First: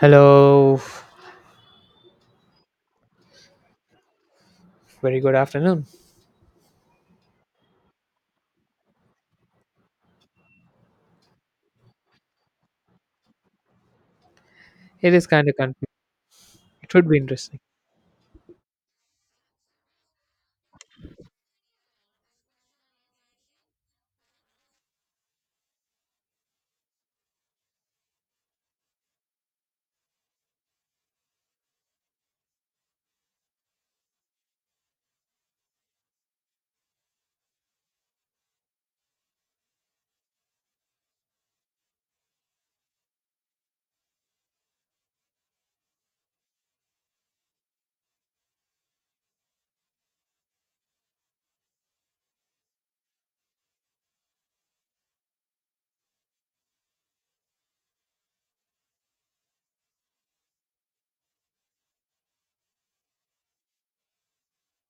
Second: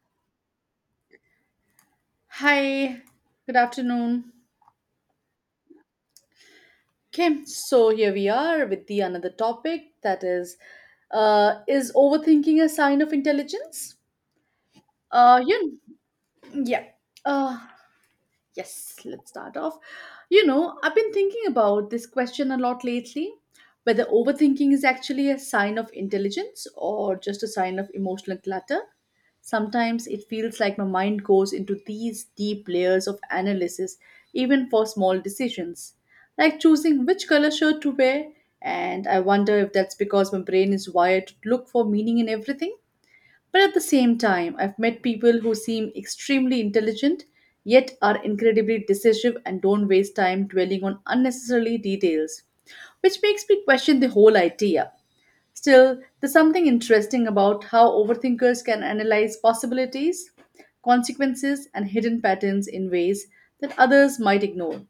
Hello, Hi, good afternoon. very good afternoon. Okay, so here we are with the another topic that is overthinking a sign of intelligence? It is Uh, kind of you, confusing. yeah. It would be Uh, interesting. Yes, let's start off. You know, I've been thinking about this question a lot lately whether overthinking is actually a sign of intelligence or just a sign of emotional clutter. Sometimes it feels like my mind goes into these deep layers of analysis, even for small decisions, like choosing which color shirt to wear. And I wonder if that's because my brain is wired to look for meaning in everything but at the same time, I've met people who seem extremely intelligent yet are incredibly decisive and don't waste time dwelling on unnecessarily details, which makes me question the whole idea. Still, there's something interesting about how overthinkers can analyze possibilities, consequences, and hidden patterns in ways that others might ignore.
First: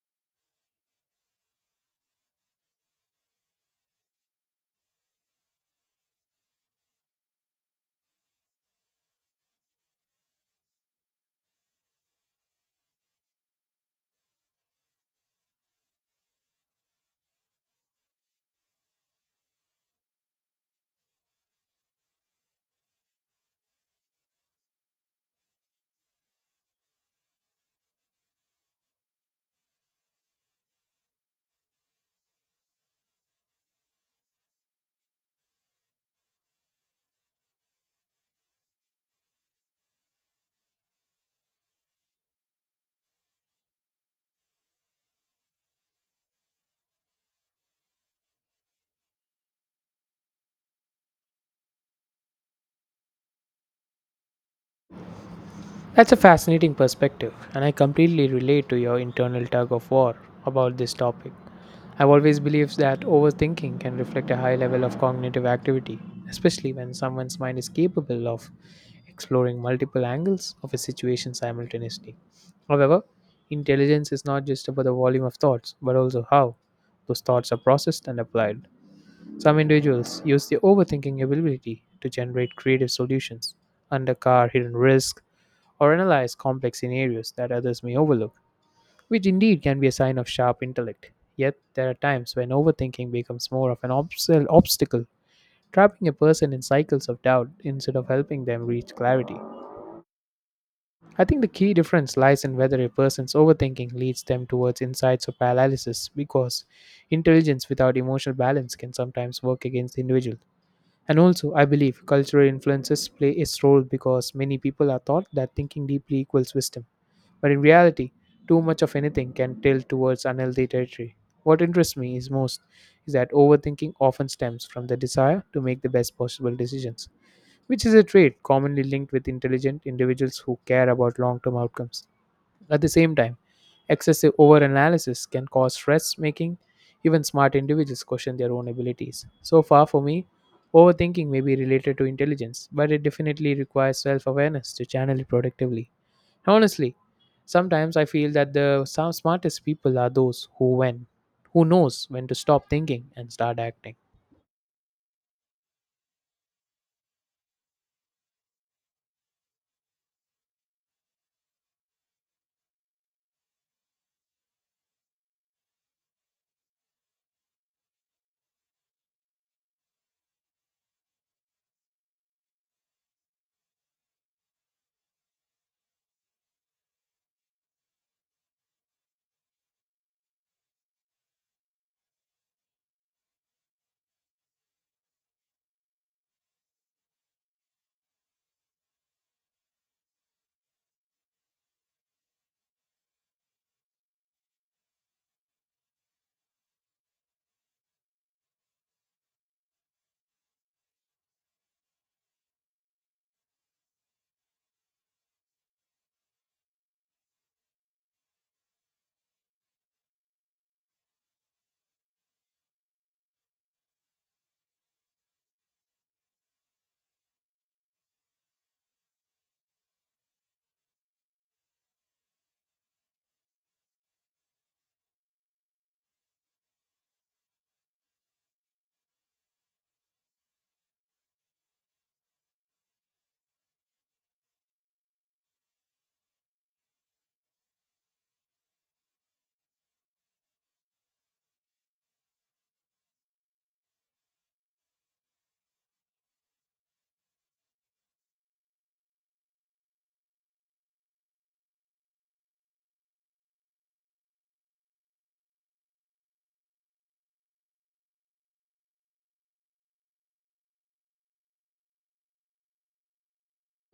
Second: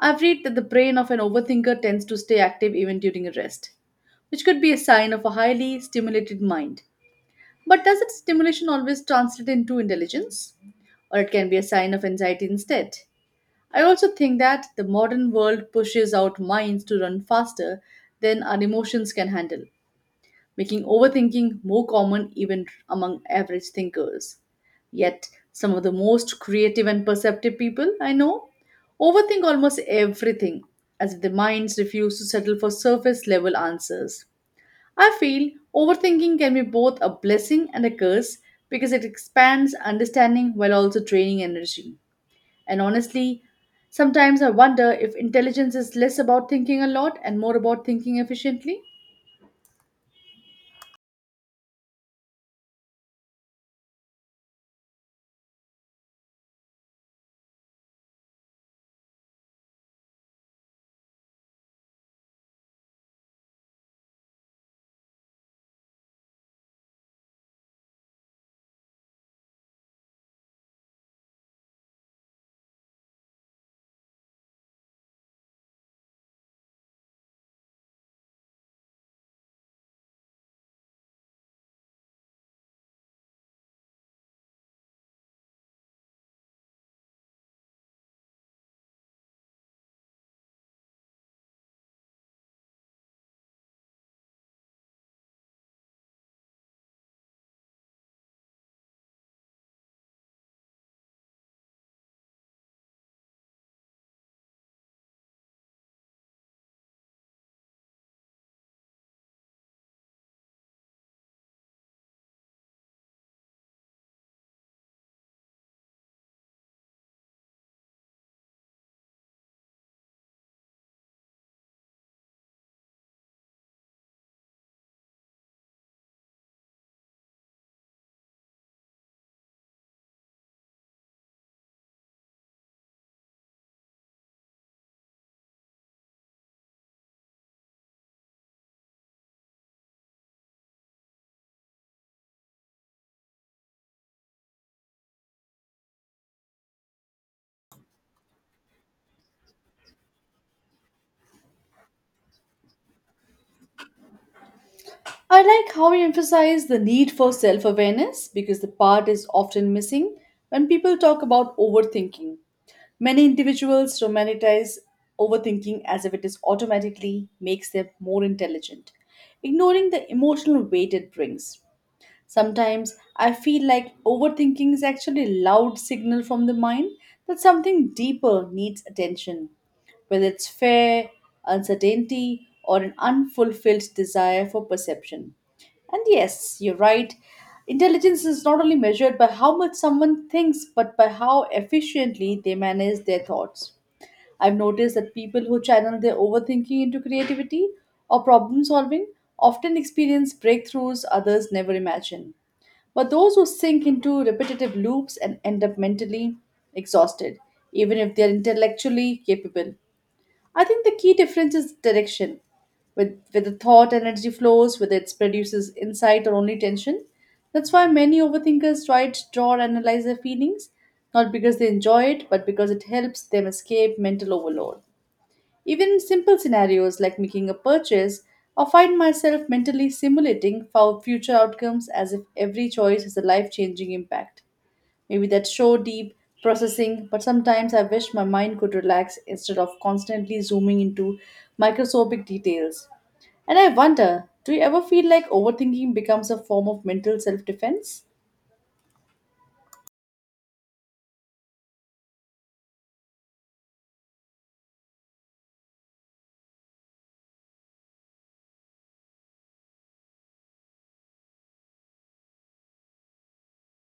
I've read that the brain of an overthinker tends to stay active even during a rest, which could be a sign of a highly stimulated mind. But does its stimulation always translate into intelligence? Or it can be a sign of anxiety instead? I also think that the modern world pushes out minds to run faster than our emotions can handle, making overthinking more common even among average thinkers. Yet, some of the most creative and perceptive people I know overthink almost everything, as if their minds refuse to settle for surface level answers. I feel overthinking can be both a blessing and a curse because it expands understanding while also draining energy. And honestly, sometimes I wonder if intelligence is less about thinking a lot and more about thinking efficiently. That's a fascinating perspective, and I completely relate to your internal tug of war about this topic. I've always believed that overthinking can reflect a high level of cognitive activity, especially when someone's mind is capable of exploring multiple angles of a situation simultaneously. However, intelligence is not just about the volume of thoughts, but also how those thoughts are processed and applied. Some individuals use their overthinking ability to generate creative solutions, undercar hidden risks, or analyze complex scenarios that others may overlook, which indeed can be a sign of sharp intellect. Yet, there are times when overthinking becomes more of an obstacle, trapping a person in cycles of doubt instead of helping them reach clarity. I think the key difference lies in whether a person's overthinking leads them towards insights or paralysis, because intelligence without emotional balance can sometimes work against the individual. And also, I believe cultural influences play its role because many people are taught that thinking deeply equals wisdom. But in reality, too much of anything can tilt towards unhealthy territory. What interests me is most is that overthinking often stems from the desire to make the best possible decisions, which is a trait commonly linked with intelligent individuals who care about long term outcomes. At the same time, excessive overanalysis can cause stress, making even smart individuals question their own abilities. So far, for me, overthinking may be related to intelligence, but it definitely requires self awareness to channel it productively. Honestly, sometimes I feel that the some smartest people are those who knows when to stop thinking and start acting. I like how you emphasize the need for self awareness because the part is often missing when people talk about overthinking. Many individuals romanticize overthinking as if it is automatically makes them more intelligent, ignoring the emotional weight it brings. Sometimes I feel like overthinking is actually a loud signal from the mind that something deeper needs attention, whether it's fear, uncertainty, or an unfulfilled desire for perception. And yes, you're right. Intelligence is not only measured by how much someone thinks, but by how efficiently they manage their thoughts. I've noticed that people who channel their overthinking into creativity or problem solving often experience breakthroughs others never imagine. But those who sink into repetitive loops and end up mentally exhausted, even if they are intellectually capable. I think the key difference is direction. With the thought energy flows, whether it produces insight or only tension. That's why many overthinkers try to draw or analyze their feelings, not because they enjoy it, but because it helps them escape mental overload. Even in simple scenarios like making a purchase, I find myself mentally simulating for future outcomes as if every choice has a life changing impact. Maybe that's so deep processing, but sometimes I wish my mind could relax instead of constantly zooming into microscopic details. And I wonder, do you ever feel like overthinking becomes a form of mental self defense?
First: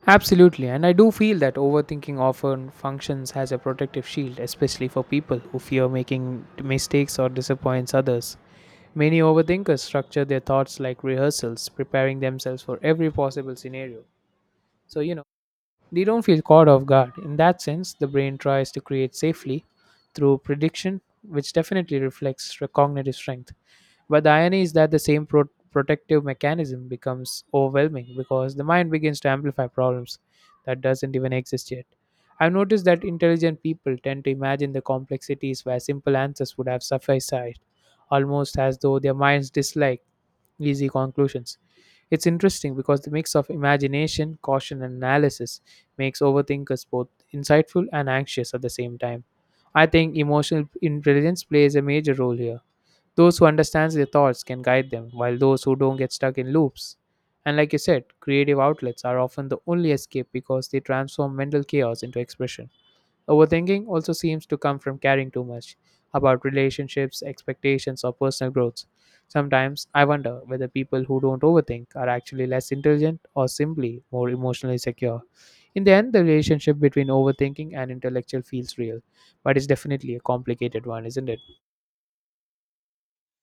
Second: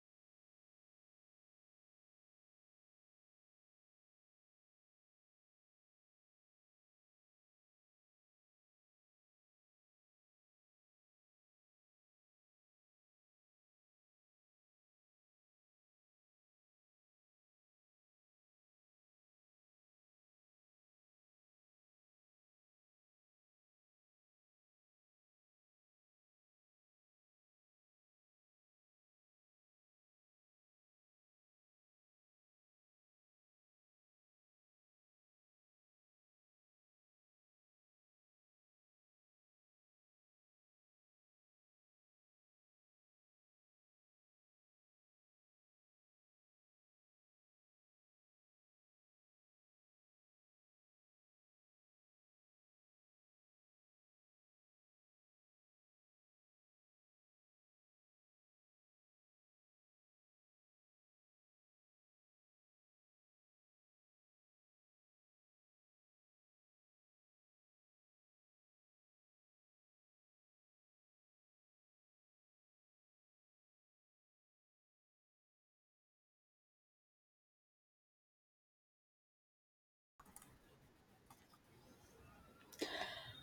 Absolutely, and I do feel that overthinking often functions as a protective shield, especially for people who fear making mistakes or disappoints others. Many overthinkers structure their thoughts like rehearsals, preparing themselves for every possible scenario. So, they don't feel caught off guard. In that sense, the brain tries to create safely through prediction, which definitely reflects cognitive strength. But the irony is that the same protective mechanism becomes overwhelming because the mind begins to amplify problems that doesn't even exist yet. I've noticed that intelligent people tend to imagine the complexities where simple answers would have sufficed, almost as though their minds dislike easy conclusions. It's interesting because the mix of imagination, caution, and analysis makes overthinkers both insightful and anxious at the same time. I think emotional intelligence plays a major role here those who understand their thoughts can guide them, while those who don't get stuck in loops. And like you said, creative outlets are often the only escape because they transform mental chaos into expression. Overthinking also seems to come from caring too much about relationships, expectations, or personal growth. Sometimes I wonder whether people who don't overthink are actually less intelligent or simply more emotionally secure. In the end, the relationship between overthinking and intellectual feels real, but it's definitely a complicated one, isn't it?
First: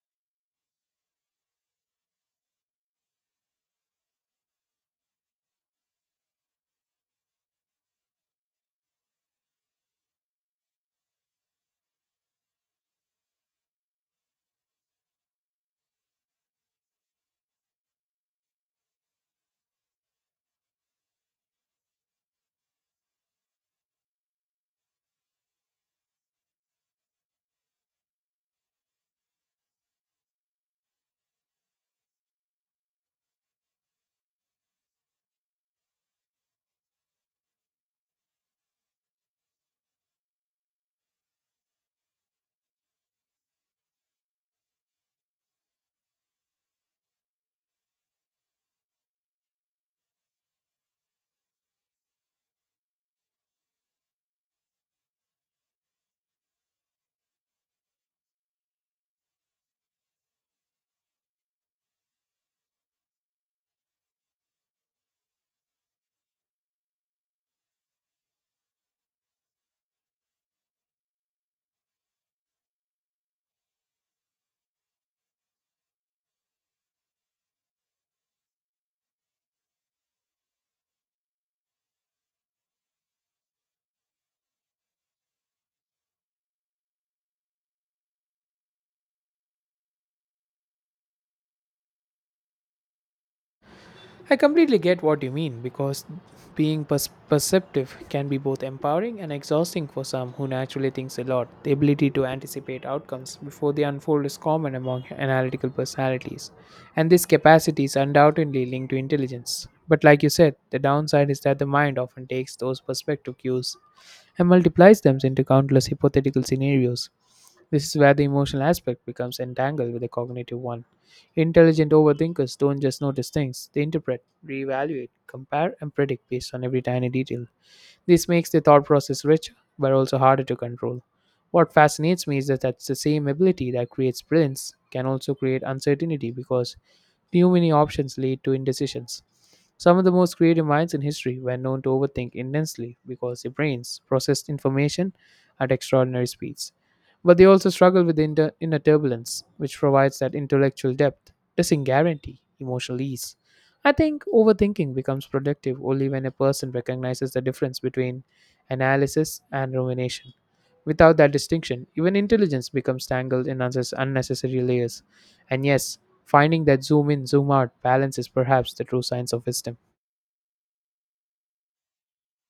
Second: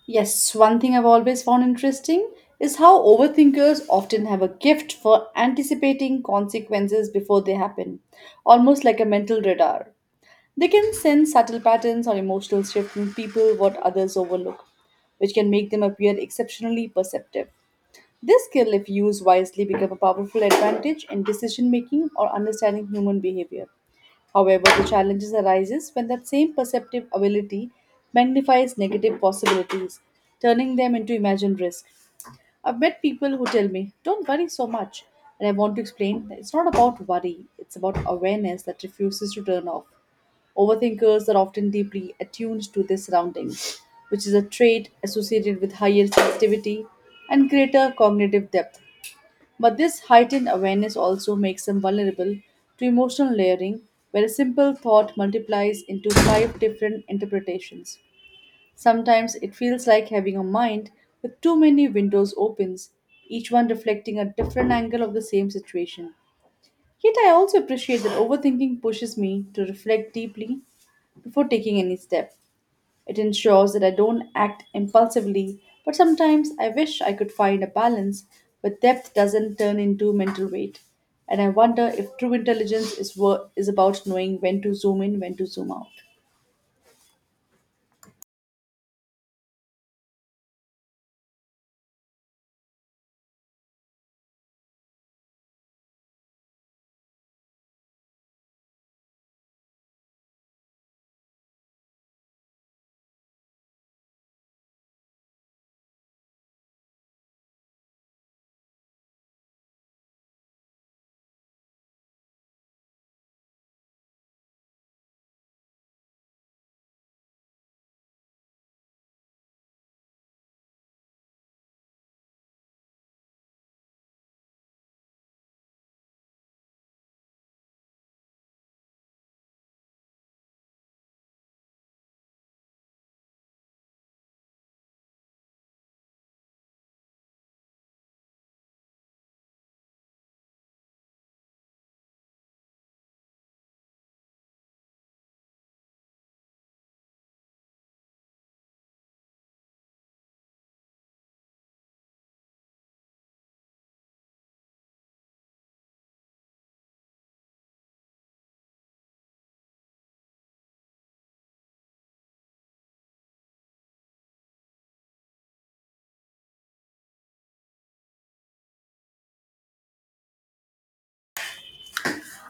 Yes, one thing I've always found interesting is how overthinkers often have a gift for anticipating consequences before they happen, almost like a mental radar. They can sense subtle patterns or emotional shifts in people what others overlook, which can make them appear exceptionally perceptive. This skill, if used wisely, become a powerful advantage in decision making or understanding human behavior. However, the challenges arises when that same perceptive ability magnifies negative possibilities, turning them into imagined risk. I've met people who tell me, "Don't worry so much," and I want to explain that it's not about worry; it's about awareness that refuses to turn off. Overthinkers are often deeply attuned to their surroundings, which is a trait associated with higher sensitivity and greater cognitive depth. But this heightened awareness also makes them vulnerable to emotional layering, where a simple thought multiplies into five different interpretations. Sometimes it feels like having a mind with too many windows opens, each one reflecting a different angle of the same situation. Yet I also appreciate that overthinking pushes me to reflect deeply before taking any step. It ensures that I don't act impulsively, but sometimes I wish I could find a balance where depth doesn't turn into mental weight. And I wonder if true intelligence is is about knowing when to zoom in, when to zoom out. I completely get what you mean because being perceptive can be both empowering and exhausting for some who naturally thinks a lot. The ability to anticipate outcomes before they unfold is common among analytical personalities, and this capacity is undoubtedly linked to intelligence. But like you said, the downside is that the mind often takes those perspective cues and multiplies them into countless hypothetical scenarios. This is where the emotional aspect becomes entangled with the cognitive one. Intelligent overthinkers don't just notice things, they interpret, reevaluate, compare, and predict based on every tiny detail. This makes the thought process richer, but also harder to control. What fascinates me is that that's the same ability that creates brilliance can also create uncertainty because too many options lead to indecisions. Some of the most creative minds in history were known to overthink intensely because their brains processed information at extraordinary speeds. But they also struggle with the inner turbulence, which provides that intellectual depth doesn't guarantee emotional ease. I think overthinking becomes productive only when a person recognizes the difference between analysis and rumination. Without that distinction, even intelligence becomes tangled in unnecessary layers. And yes, finding that zoom in, zoom out balance is perhaps the true science of wisdom.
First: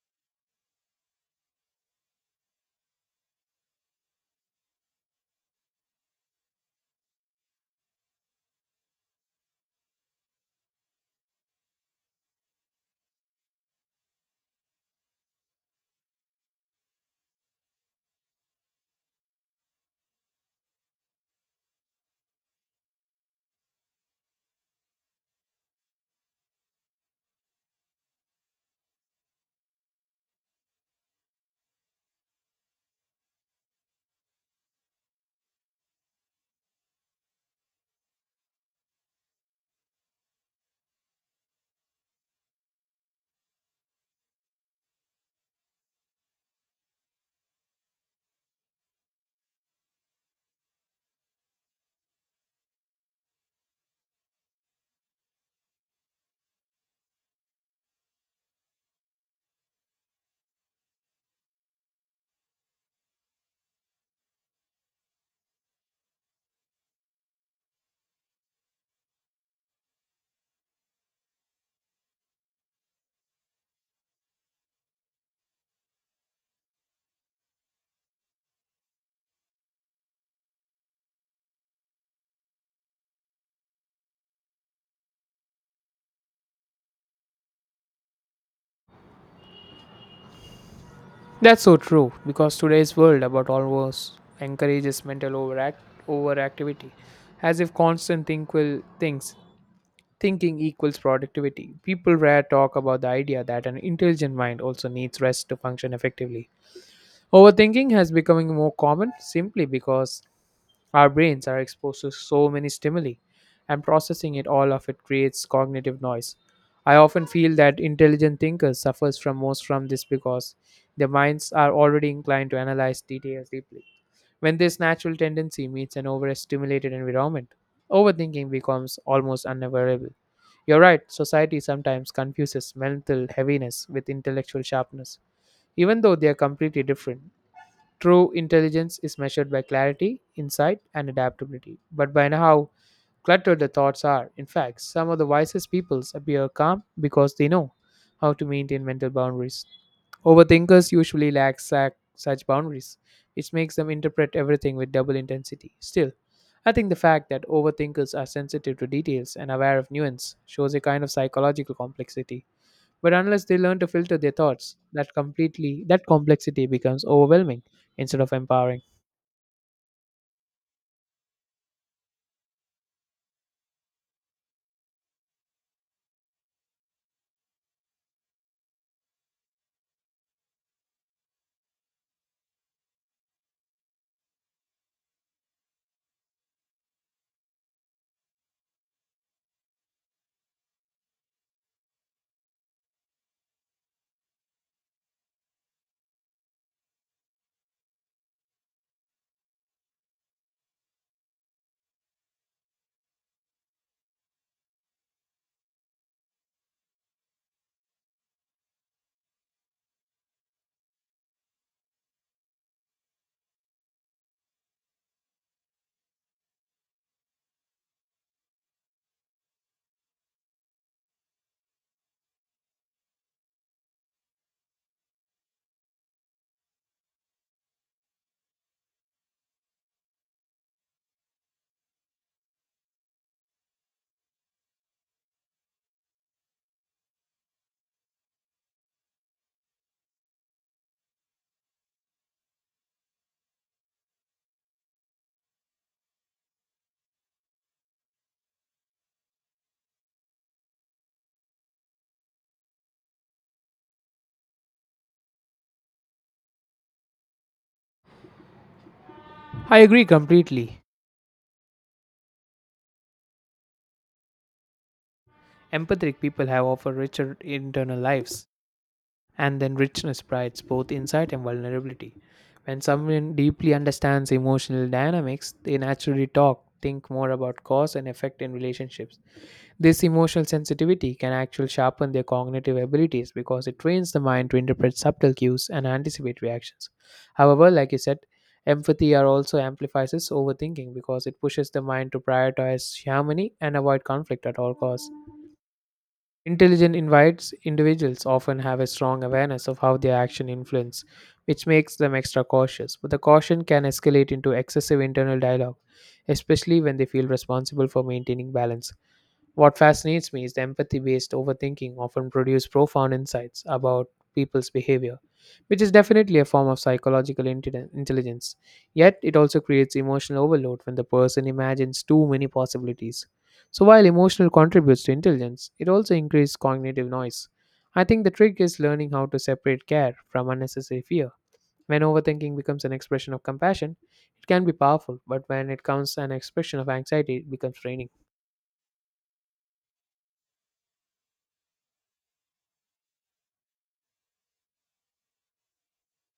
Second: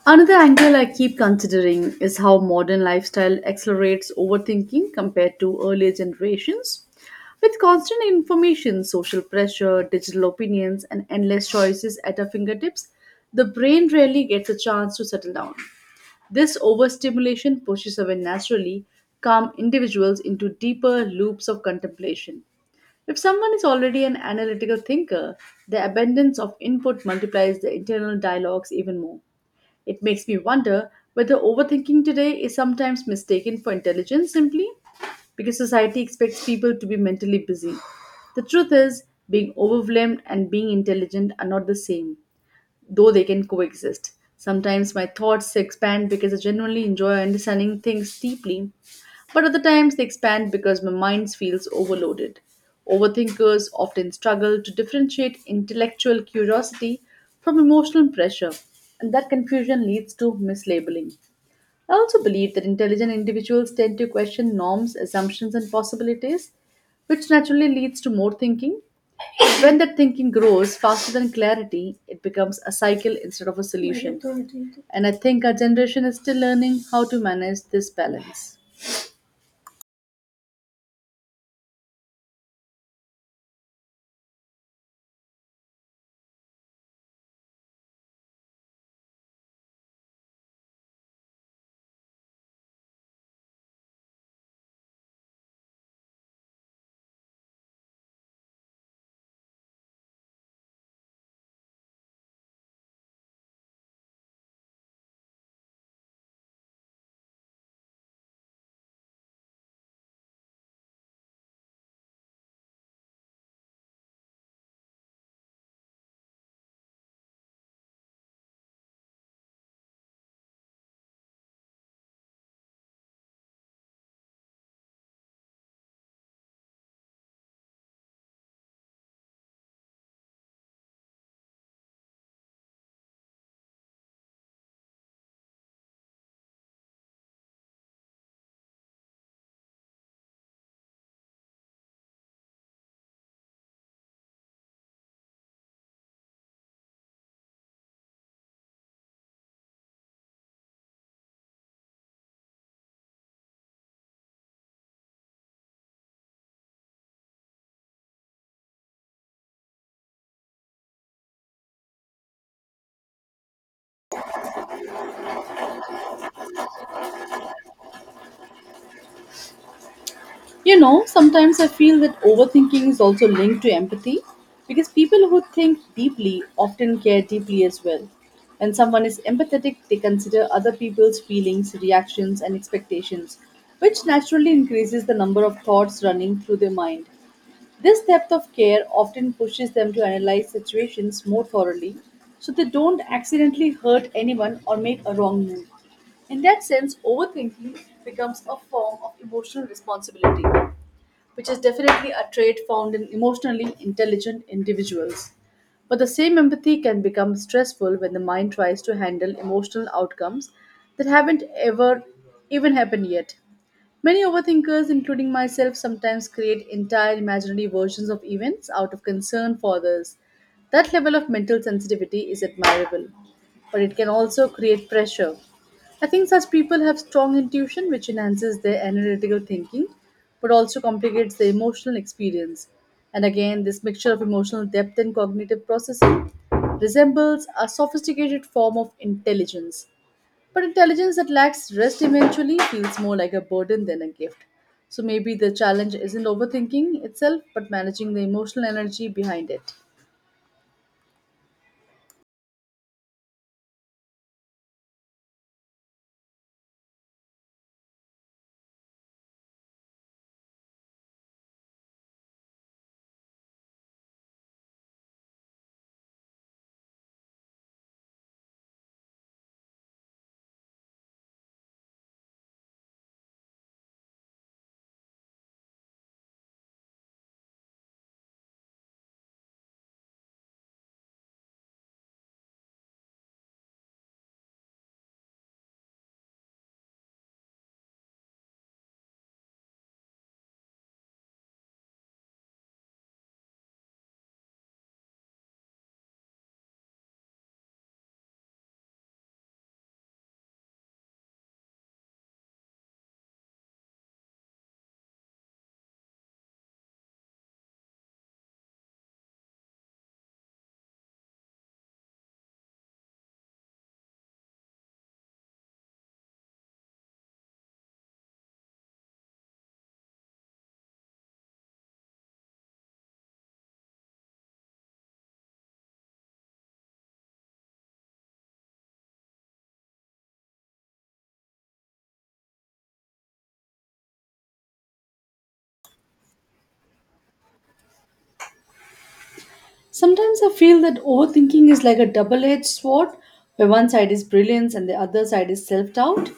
Another angle I keep considering is how modern lifestyle accelerates overthinking compared to earlier generations. With constant information, social pressure, digital opinions, and endless choices at our fingertips, the brain rarely gets a chance to settle down. This overstimulation pushes away naturally, calm individuals into deeper loops of contemplation. If someone is already an analytical thinker, the abundance of input multiplies the internal dialogues even more. It makes me wonder whether overthinking today is sometimes mistaken for intelligence simply because society expects people to be mentally busy. The truth is, being overwhelmed and being intelligent are not the same though they can coexist. Sometimes my thoughts expand because I genuinely enjoy understanding things deeply, but other times they expand because my mind feels overloaded. Overthinkers often struggle to differentiate intellectual curiosity from emotional pressure, and that confusion leads to mislabeling. I also believe that intelligent individuals tend to question norms, assumptions, and possibilities, which naturally leads to more thinking. When that thinking grows faster than clarity, it becomes a cycle instead of a solution. And I think our generation is still learning how to manage this balance. That's so true because today's world about almost encourages mental overactivity, as if constant think will things thinking equals productivity. People rarely talk about the idea that an intelligent mind also needs rest to function effectively. Overthinking has becoming more common simply because our brains are exposed to so many stimuli and processing it all of it creates cognitive noise. I often feel that intelligent thinkers suffers from most from this because their minds are already inclined to analyze details deeply. When this natural tendency meets an overstimulated environment, overthinking becomes almost unavoidable. You're right, society sometimes confuses mental heaviness with intellectual sharpness, even though they are completely different. True intelligence is measured by clarity, insight, and adaptability, but by how cluttered the thoughts are. In fact, some of the wisest peoples appear calm because they know how to maintain mental boundaries. Overthinkers usually lack such boundaries, which makes them interpret everything with double intensity. Still, I think the fact that overthinkers are sensitive to details and aware of nuance shows a kind of psychological complexity. But unless they learn to filter their thoughts, that complexity becomes overwhelming instead of empowering. You know, sometimes I feel that overthinking is also linked to empathy because people who think deeply often care deeply as well. When someone is empathetic, they consider other people's feelings, reactions, and expectations, which naturally increases the number of thoughts running through their mind. This depth of care often pushes them to analyze situations more thoroughly so they don't accidentally hurt anyone or make a wrong move. In that sense, overthinking becomes a form of emotional responsibility which is definitely a trait found in emotionally intelligent individuals. But the same empathy can become stressful when the mind tries to handle emotional outcomes that haven't ever even happened yet. Many overthinkers, including myself, sometimes create entire imaginary versions of events out of concern for others. That level of mental sensitivity is admirable, but it can also create pressure. I think such people have strong intuition, which enhances their analytical thinking, but also complicates the emotional experience. And again, this mixture of emotional depth and cognitive processing resembles a sophisticated form of intelligence. But intelligence that lacks rest eventually feels more like a burden than a gift. So maybe the challenge isn't overthinking itself, but managing the emotional energy behind it. I agree completely. Empathetic people have often richer internal lives and then richness provides both insight and vulnerability. When someone deeply understands emotional dynamics, think more about cause and effect in relationships. This emotional sensitivity can actually sharpen their cognitive abilities because it trains the mind to interpret subtle cues and anticipate reactions. However, like you said, empathy are also amplifies overthinking because it pushes the mind to prioritize harmony and avoid conflict at all costs. Intelligent invites individuals often have a strong awareness of how their action influence, which makes them extra cautious. But the caution can escalate into excessive internal dialogue, especially when they feel responsible for maintaining balance. What fascinates me is the empathy based overthinking often produces profound insights about people's behavior, which is definitely a form of psychological intelligence. Yet, it also creates emotional overload when the person imagines too many possibilities. So, while emotional contributes to intelligence, it also increases cognitive noise. I think the trick is learning how to separate care from unnecessary fear. When overthinking becomes an expression of compassion, it can be powerful, but when it becomes an expression of anxiety, it becomes draining. Sometimes I feel that overthinking is like a double edged sword where one side is brilliance and the other side is self doubt.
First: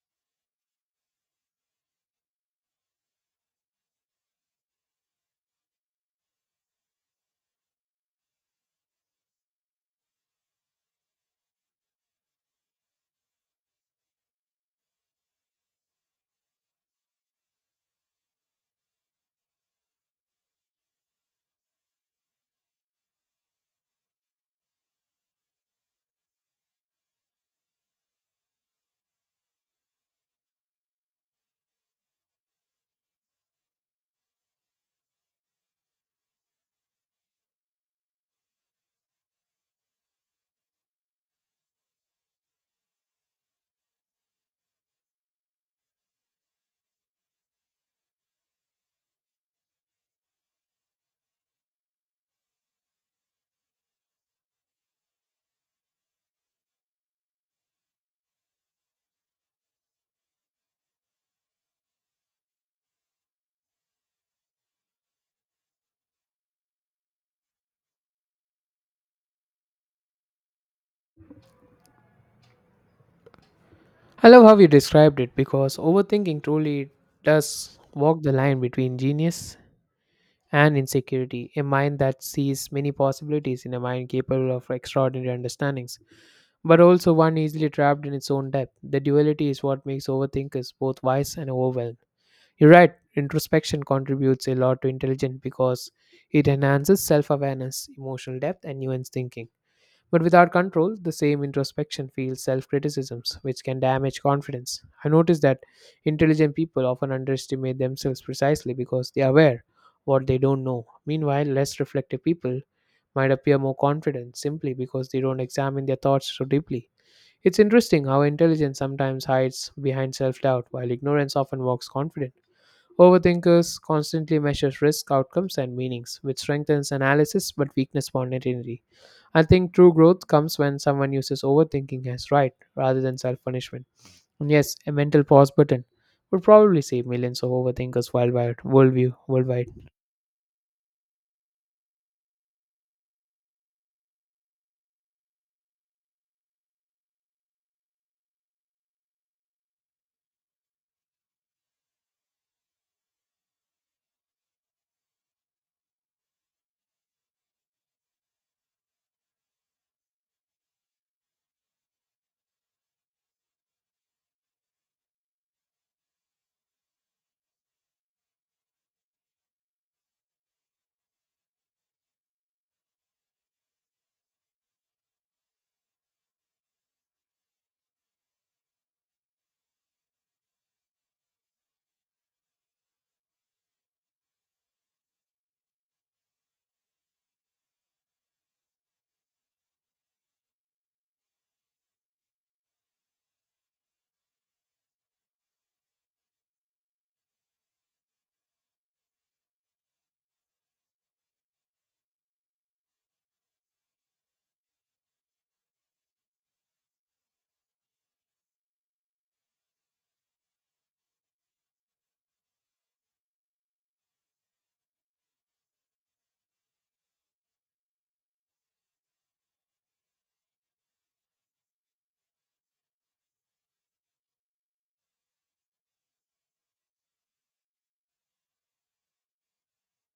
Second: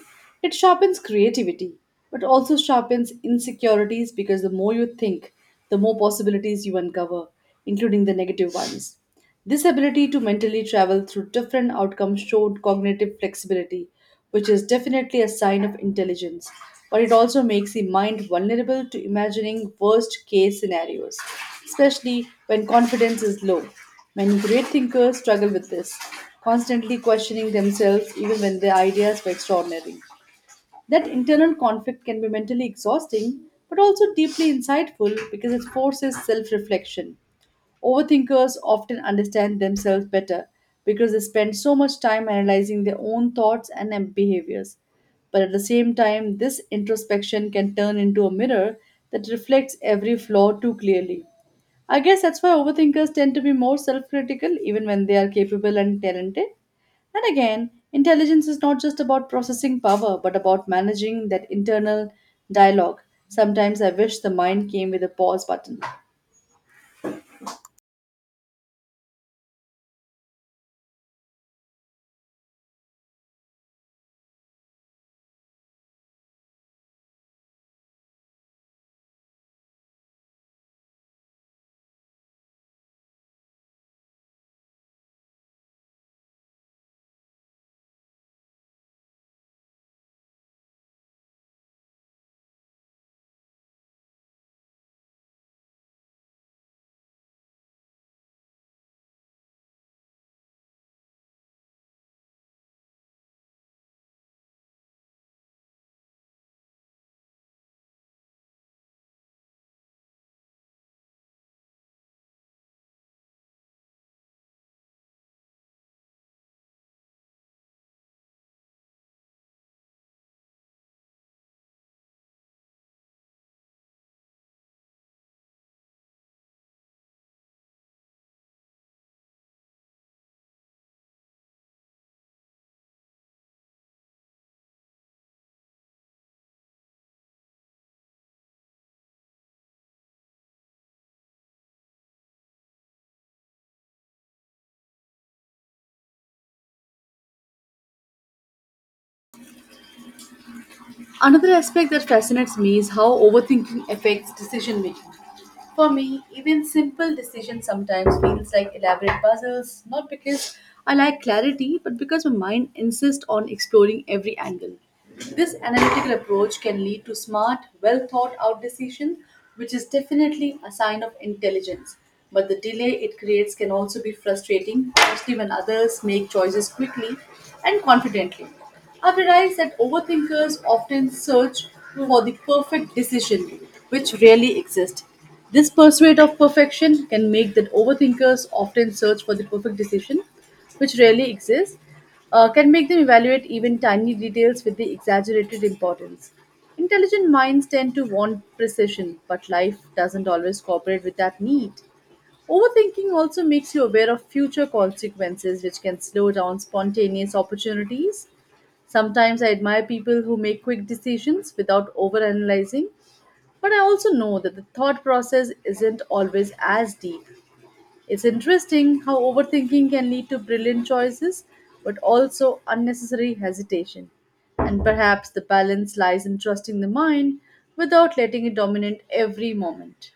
It sharpens creativity, but also sharpens insecurities because the more you think, the more possibilities you uncover, including the negative ones. This ability to mentally travel through different outcomes showed cognitive flexibility, which is definitely a sign of intelligence, but it also makes the mind vulnerable to imagining worst case scenarios, especially when confidence is low. Many great thinkers struggle with this, constantly questioning themselves even when their ideas were extraordinary. That internal conflict can be mentally exhausting, but also deeply insightful because it forces self reflection. Overthinkers often understand themselves better because they spend so much time analyzing their own thoughts and behaviors. But at the same time, this introspection can turn into a mirror that reflects every flaw too clearly. I guess that's why overthinkers tend to be more self critical even when they are capable and talented. And again, intelligence is not just about processing power, but about managing that internal dialogue. Sometimes I wish the mind came with a pause button. I love how you described it because overthinking truly does walk the line between genius and insecurity, a mind that sees many possibilities in a mind capable of extraordinary understandings, but also one easily trapped in its own depth. The duality is what makes overthinkers both wise and overwhelmed. You're right, introspection contributes a lot to intelligence because it enhances self awareness, emotional depth, and nuanced thinking but without control, the same introspection feels self criticisms, which can damage confidence. I notice that intelligent people often underestimate themselves precisely because they are aware what they don't know. Meanwhile, less reflective people might appear more confident simply because they don't examine their thoughts so deeply. It's interesting how intelligence sometimes hides behind self doubt, while ignorance often walks confident. Overthinkers constantly measure risk, outcomes, and meanings, which strengthens analysis but weakens spontaneity. I think true growth comes when someone uses overthinking as right rather than self punishment. And yes, a mental pause button would probably save millions of overthinkers worldwide. Worldwide. Another aspect that fascinates me is how overthinking affects decision making. For me, even simple decisions sometimes feels like elaborate puzzles, not because I lack clarity, but because my mind insists on exploring every angle. This analytical approach can lead to smart, well thought out decisions, which is definitely a sign of intelligence. But the delay it creates can also be frustrating, especially when others make choices quickly and confidently. I've realized that overthinkers often search for the perfect decision, which rarely exists. This pursuit of perfection can make that overthinkers often search for the perfect decision, which rarely exists, can make them evaluate even tiny details with the exaggerated importance. Intelligent minds tend to want precision, but life doesn't always cooperate with that need. Overthinking also makes you aware of future consequences, which can slow down spontaneous opportunities. Sometimes I admire people who make quick decisions without overanalyzing, but I also know that the thought process isn't always as deep. It's interesting how overthinking can lead to brilliant choices, but also unnecessary hesitation. And perhaps the balance lies in trusting the mind without letting it dominate every moment.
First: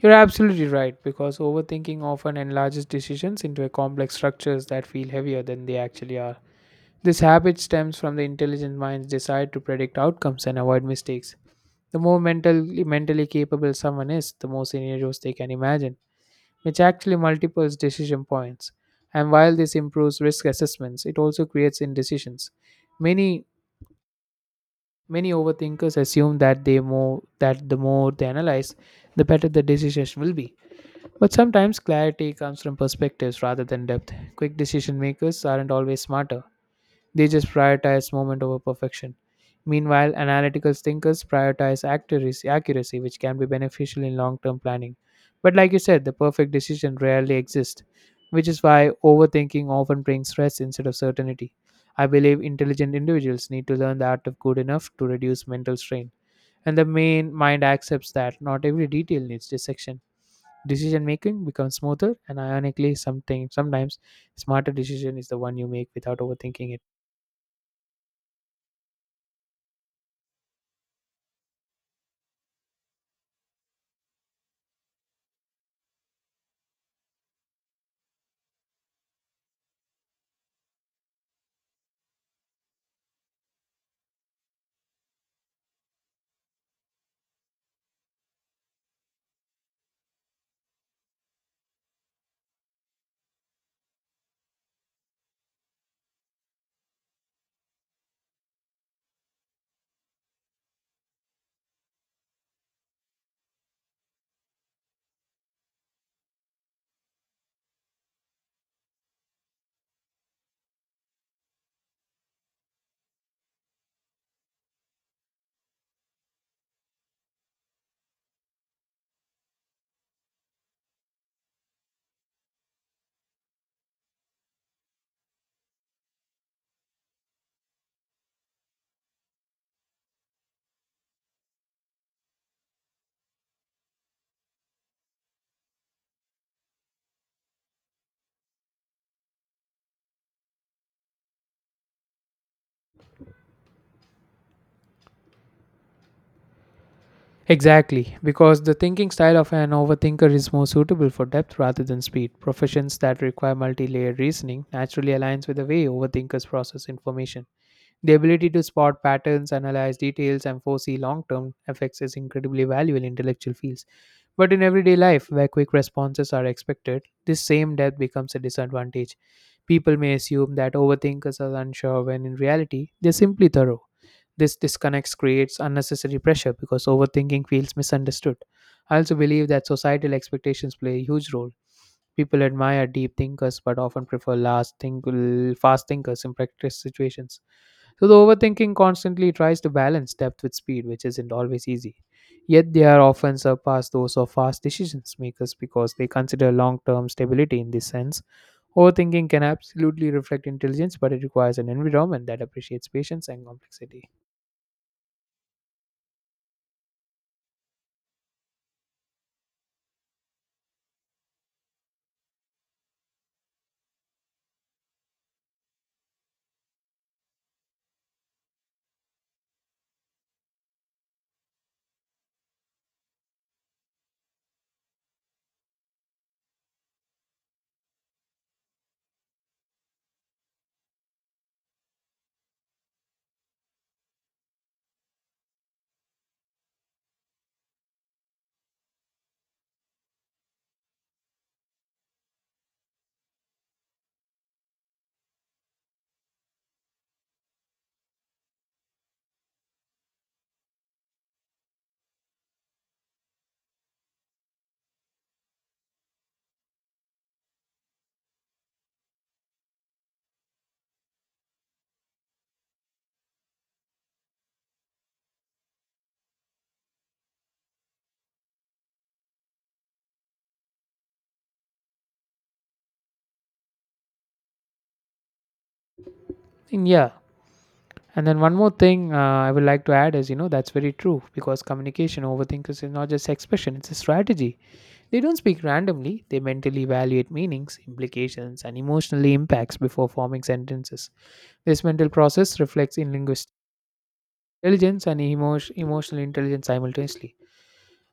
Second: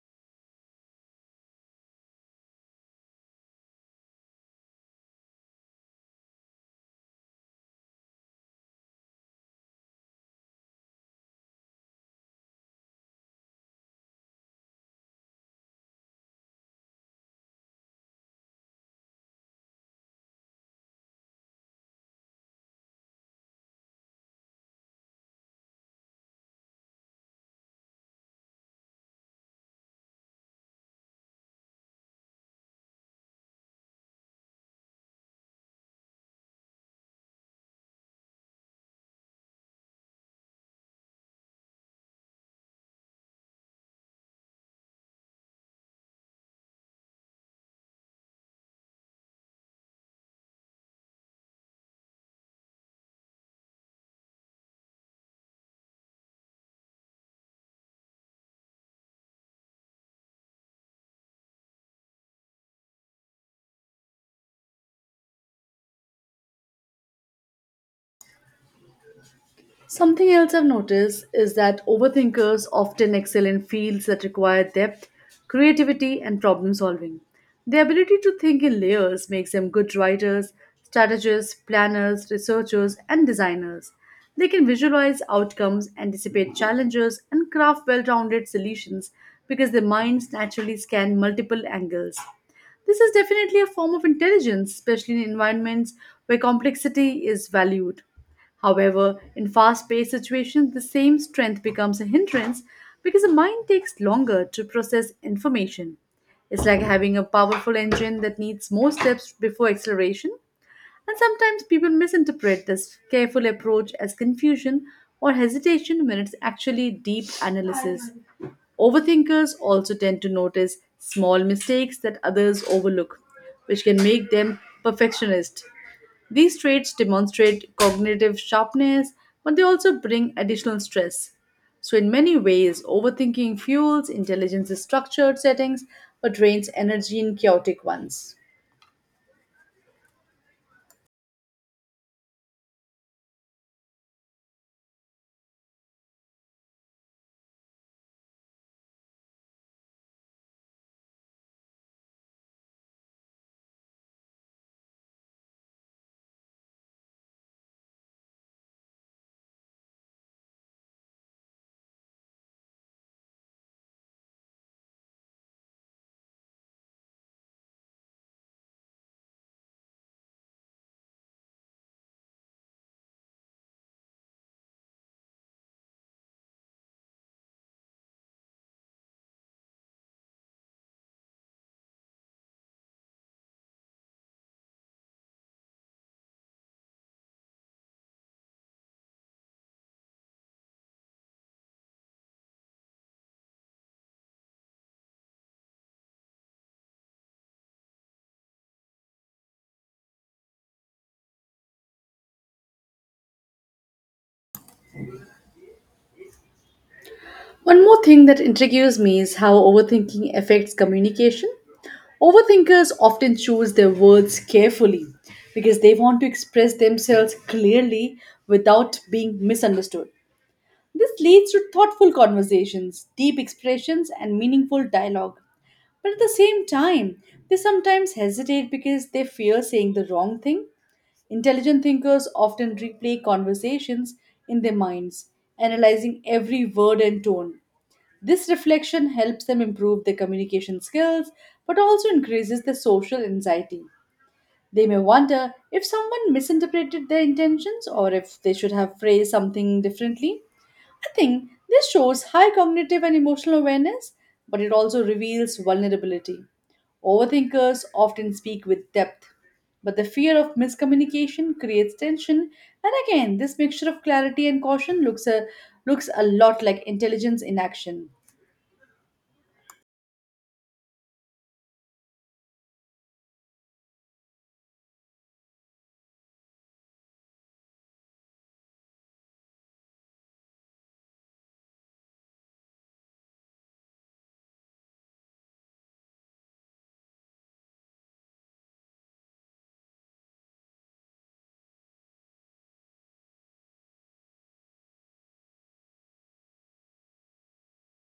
You're absolutely right because overthinking often enlarges decisions into a complex structures that feel heavier than they actually are. This habit stems from the intelligent mind's desire to predict outcomes and avoid mistakes. The more mentally capable someone is, the more scenarios they can imagine, which actually multiples decision points. And while this improves risk assessments, it also creates indecisions. Many many overthinkers assume that the more they analyze, the better the decision will be. But sometimes clarity comes from perspectives rather than depth. Quick decision makers aren't always smarter they just prioritize moment over perfection. Meanwhile, analytical thinkers prioritize accuracy, which can be beneficial in long term planning. But like you said, the perfect decision rarely exists, which is why overthinking often brings stress instead of certainty. I believe intelligent individuals need to learn the art of good enough to reduce mental strain. And the main mind accepts that not every detail needs dissection. Decision making becomes smoother, and ironically, something sometimes smarter decision is the one you make without overthinking it. Something else I've noticed is that overthinkers often excel in fields that require depth, creativity, and problem solving. Their ability to think in layers makes them good writers, strategists, planners, researchers, and designers. They can visualize outcomes, anticipate challenges, and craft well rounded solutions because their minds naturally scan multiple angles. This is definitely a form of intelligence, especially in environments where complexity is valued. However, in fast paced situations, the same strength becomes a hindrance because the mind takes longer to process information. It's like having a powerful engine that needs more steps before acceleration. And sometimes people misinterpret this careful approach as confusion or hesitation when it's actually deep analysis. Overthinkers also tend to notice small mistakes that others overlook, which can make them perfectionist. These traits demonstrate cognitive sharpness, but they also bring additional stress. So, in many ways, overthinking fuels intelligence's structured settings but drains energy in chaotic ones. Exactly, because the thinking style of an overthinker is more suitable for depth rather than speed. Professions that require multi layered reasoning naturally aligns with the way overthinkers process information. The ability to spot patterns, analyze details, and foresee long term effects is incredibly valuable in intellectual fields. But in everyday life, where quick responses are expected, this same depth becomes a disadvantage. People may assume that overthinkers are unsure when in reality, they're simply thorough. This disconnect creates unnecessary pressure because overthinking feels misunderstood. I also believe that societal expectations play a huge role. People admire deep thinkers but often prefer fast thinkers in practice situations. So the overthinking constantly tries to balance depth with speed, which isn't always easy. Yet they are often surpassed those of fast decisions makers because they consider long term stability in this sense. Overthinking can absolutely reflect intelligence, but it requires an environment that appreciates patience and complexity. One more thing that intrigues me is how overthinking affects communication. Overthinkers often choose their words carefully because they want to express themselves clearly without being misunderstood. This leads to thoughtful conversations, deep expressions, and meaningful dialogue. But at the same time, they sometimes hesitate because they fear saying the wrong thing. Intelligent thinkers often replay conversations in their minds, analyzing every word and tone. This reflection helps them improve their communication skills but also increases their social anxiety. They may wonder if someone misinterpreted their intentions or if they should have phrased something differently. I think this shows high cognitive and emotional awareness, but it also reveals vulnerability. Overthinkers often speak with depth, but the fear of miscommunication creates tension, and again, this mixture of clarity and caution looks a lot like intelligence in action. And yeah, And then one more thing I would like to add is that's very true because communication overthinkers is not just expression, it's a strategy. They don't speak randomly, they mentally evaluate meanings, implications, and emotional impacts before forming sentences. This mental process reflects in linguistic intelligence and emotional intelligence simultaneously.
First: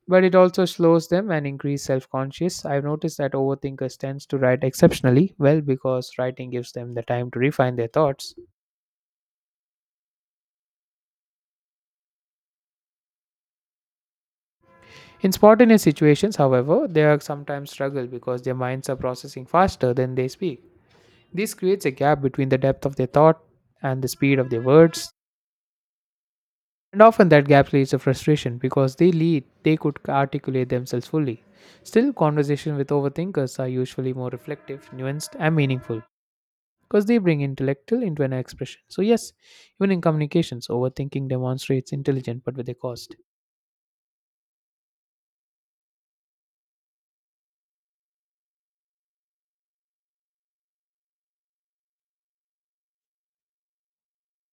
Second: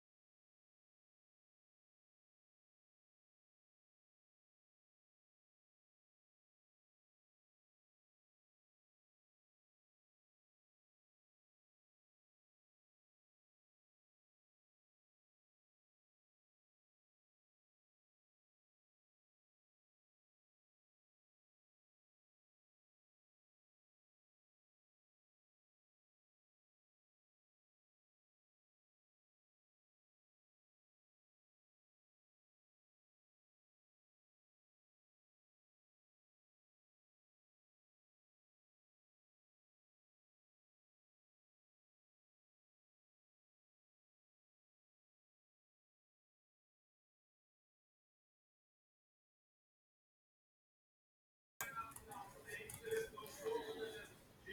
But it also slows them and increase self-conscious. I've noticed that overthinkers tends to write exceptionally well because writing gives them the time to refine their thoughts. In spontaneous situations, however, they are sometimes struggle because their minds are processing faster than they speak. This creates a gap between the depth of their thought and the speed of their words. And often that gap leads to frustration because they lead they could articulate themselves fully. Still, conversations with overthinkers are usually more reflective, nuanced, and meaningful because they bring intellectual into an expression. So yes, even in communications, overthinking demonstrates intelligence but with a cost.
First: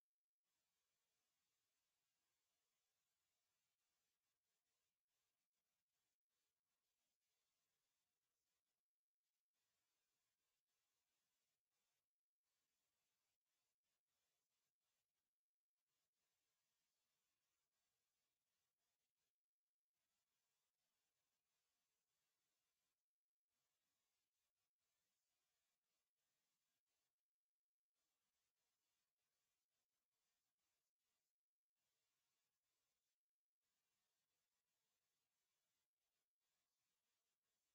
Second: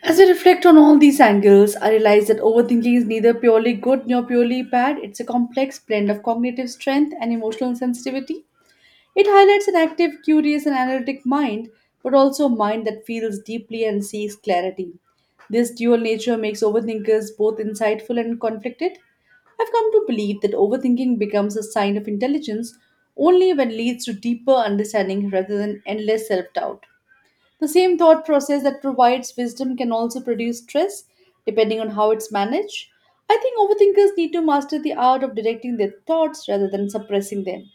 As I reflect on all these angles, I realize that overthinking is neither purely good nor purely bad. It's a complex blend of cognitive strength and emotional sensitivity. It highlights an active, curious, and analytic mind, but also a mind that feels deeply and seeks clarity. This dual nature makes overthinkers both insightful and conflicted. I've come to believe that overthinking becomes a sign of intelligence only when it leads to deeper understanding rather than endless self doubt. The same thought process that provides wisdom can also produce stress, depending on how it's managed. I think overthinkers need to master the art of directing their thoughts rather than suppressing them.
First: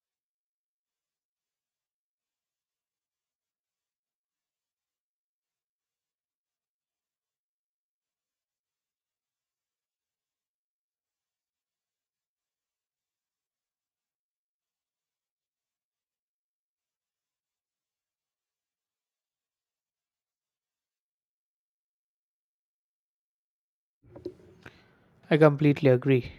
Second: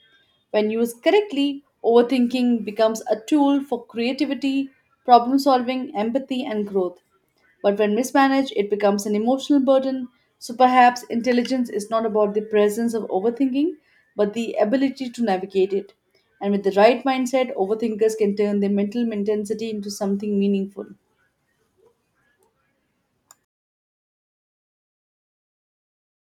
When used correctly, overthinking becomes a tool for creativity, problem solving, empathy, and growth. But when mismanaged, it becomes an emotional burden. So perhaps intelligence is not about the presence of overthinking, but the ability to navigate it. And with the right mindset, overthinkers can turn their mental intensity into something meaningful. I completely agree.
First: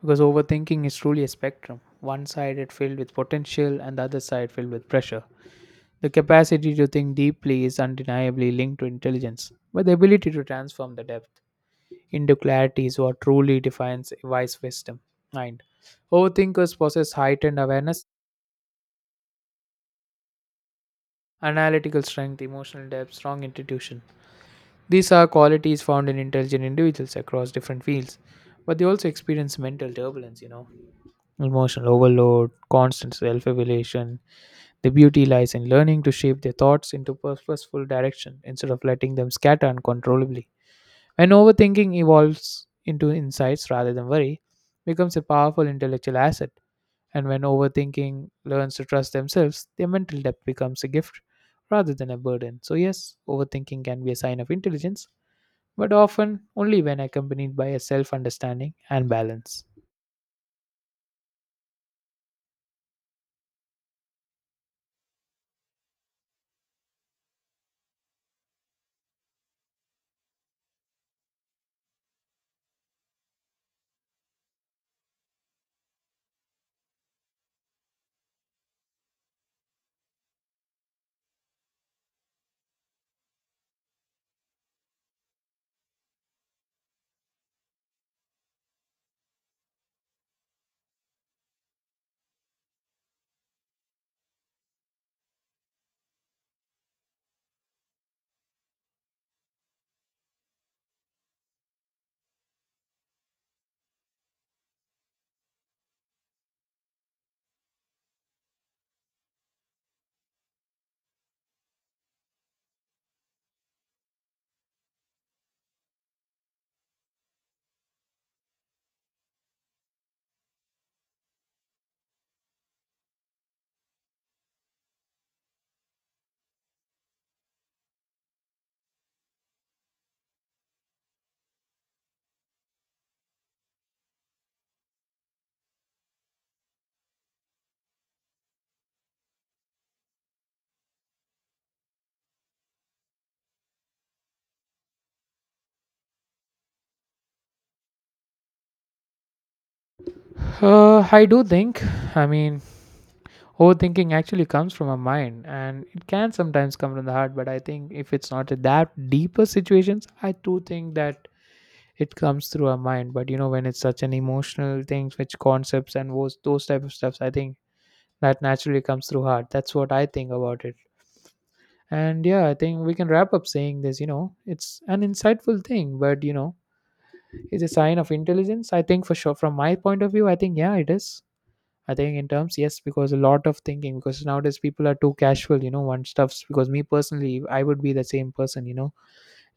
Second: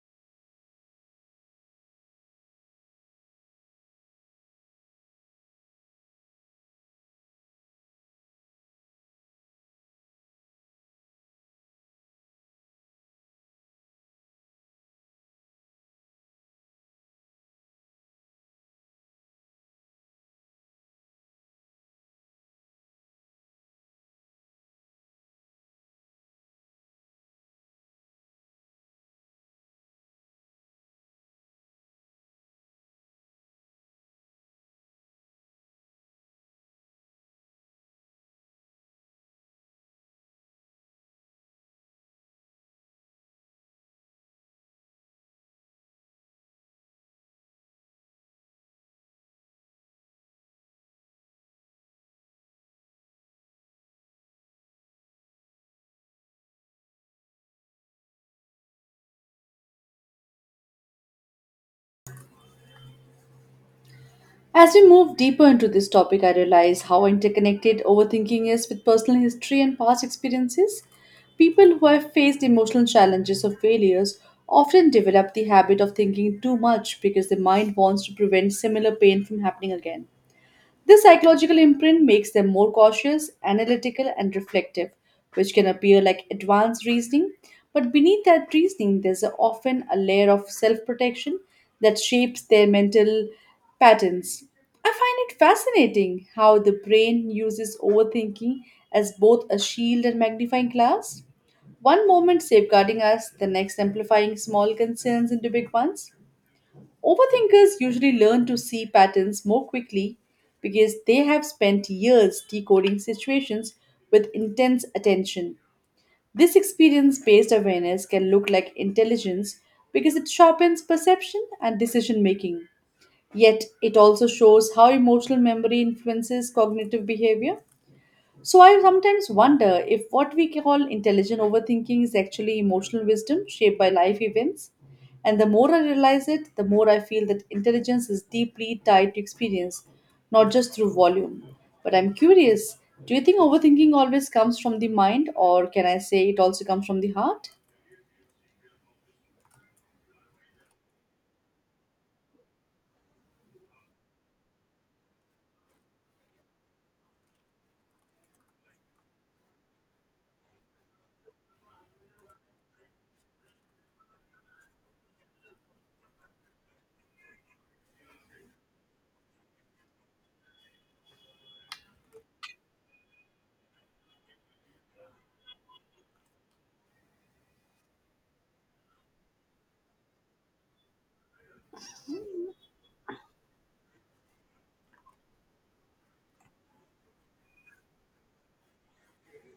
Because overthinking is truly a spectrum. One side it filled with potential and the other side filled with pressure. The capacity to think deeply is undeniably linked to intelligence, but the ability to transform the depth into clarity is what truly defines a wise wisdom. Mind. Overthinkers possess heightened awareness, analytical strength, emotional depth, strong intuition. These are qualities found in intelligent individuals across different fields, but they also experience mental turbulence, you know, emotional overload, constant self evaluation. The beauty lies in learning to shape their thoughts into purposeful direction instead of letting them scatter uncontrollably. When overthinking evolves into insights rather than worry, it becomes a powerful intellectual asset. And when overthinking learns to trust themselves, their mental depth becomes a gift rather than a burden. So yes, overthinking can be a sign of intelligence, but often only when accompanied by a self-understanding and balance. As we move deeper into this topic, I realize how interconnected overthinking is with personal history and past experiences. People who have faced emotional challenges or failures often develop the habit of thinking too much because the mind wants to prevent similar pain from happening again. This psychological imprint makes them more cautious, analytical, and reflective, which can appear like advanced reasoning. But beneath that reasoning, there's often a layer of self protection that shapes their mental patterns. I find it fascinating how the brain uses overthinking as both a shield and magnifying glass. One moment safeguarding us, the next amplifying small concerns into big ones. Overthinkers usually learn to see patterns more quickly because they have spent years decoding situations with intense attention. This experience based awareness can look like intelligence because it sharpens perception and decision making. Yet, it also shows how emotional memory influences cognitive behavior. So I sometimes wonder if what we call intelligent overthinking is actually emotional wisdom shaped by life events. And the more I realize it, the more I feel that intelligence is deeply tied to experience, not just through volume. But I'm curious, do you think overthinking always comes from the mind, or can I say it also comes from the heart? I do think, I mean, overthinking actually comes from our mind and it can sometimes come from the heart, but I think if it's not a that deeper situations, I do think that it comes through our mind. But you know, when it's such an emotional things, which concepts and those type of stuffs, I think that naturally comes through heart. That's what I think about it. And yeah, I think we can wrap up saying this, you know, it's an insightful thing, but you know, it's a sign of intelligence. I think for sure from my point of view, I think yeah, it is. I think in terms, yes, because a lot of thinking, because nowadays people are too casual, you know, one stuffs. Because me personally, I would be the same person, you know,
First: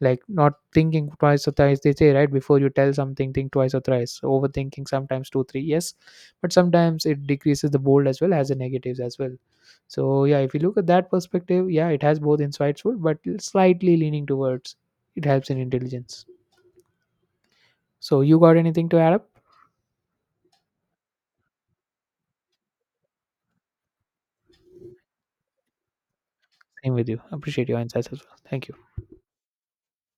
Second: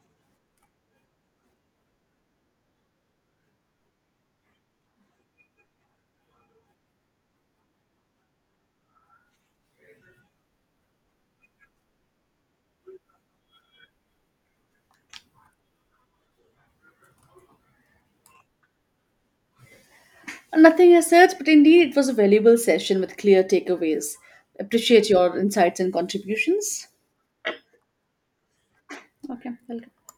like not thinking twice or thrice. They say, right, before you tell something, think twice or thrice. Overthinking sometimes two, three, yes, but sometimes it decreases the bold as well as the negatives as well. So, yeah, if you look at that perspective, yeah, it has both insightful, but slightly leaning towards it helps in intelligence. So, you got anything to add up? Nothing as such, but indeed it was a valuable session with clear takeaways. Appreciate your insights and contributions. Same with you. Appreciate your insights as well. Thank you. Okay, welcome.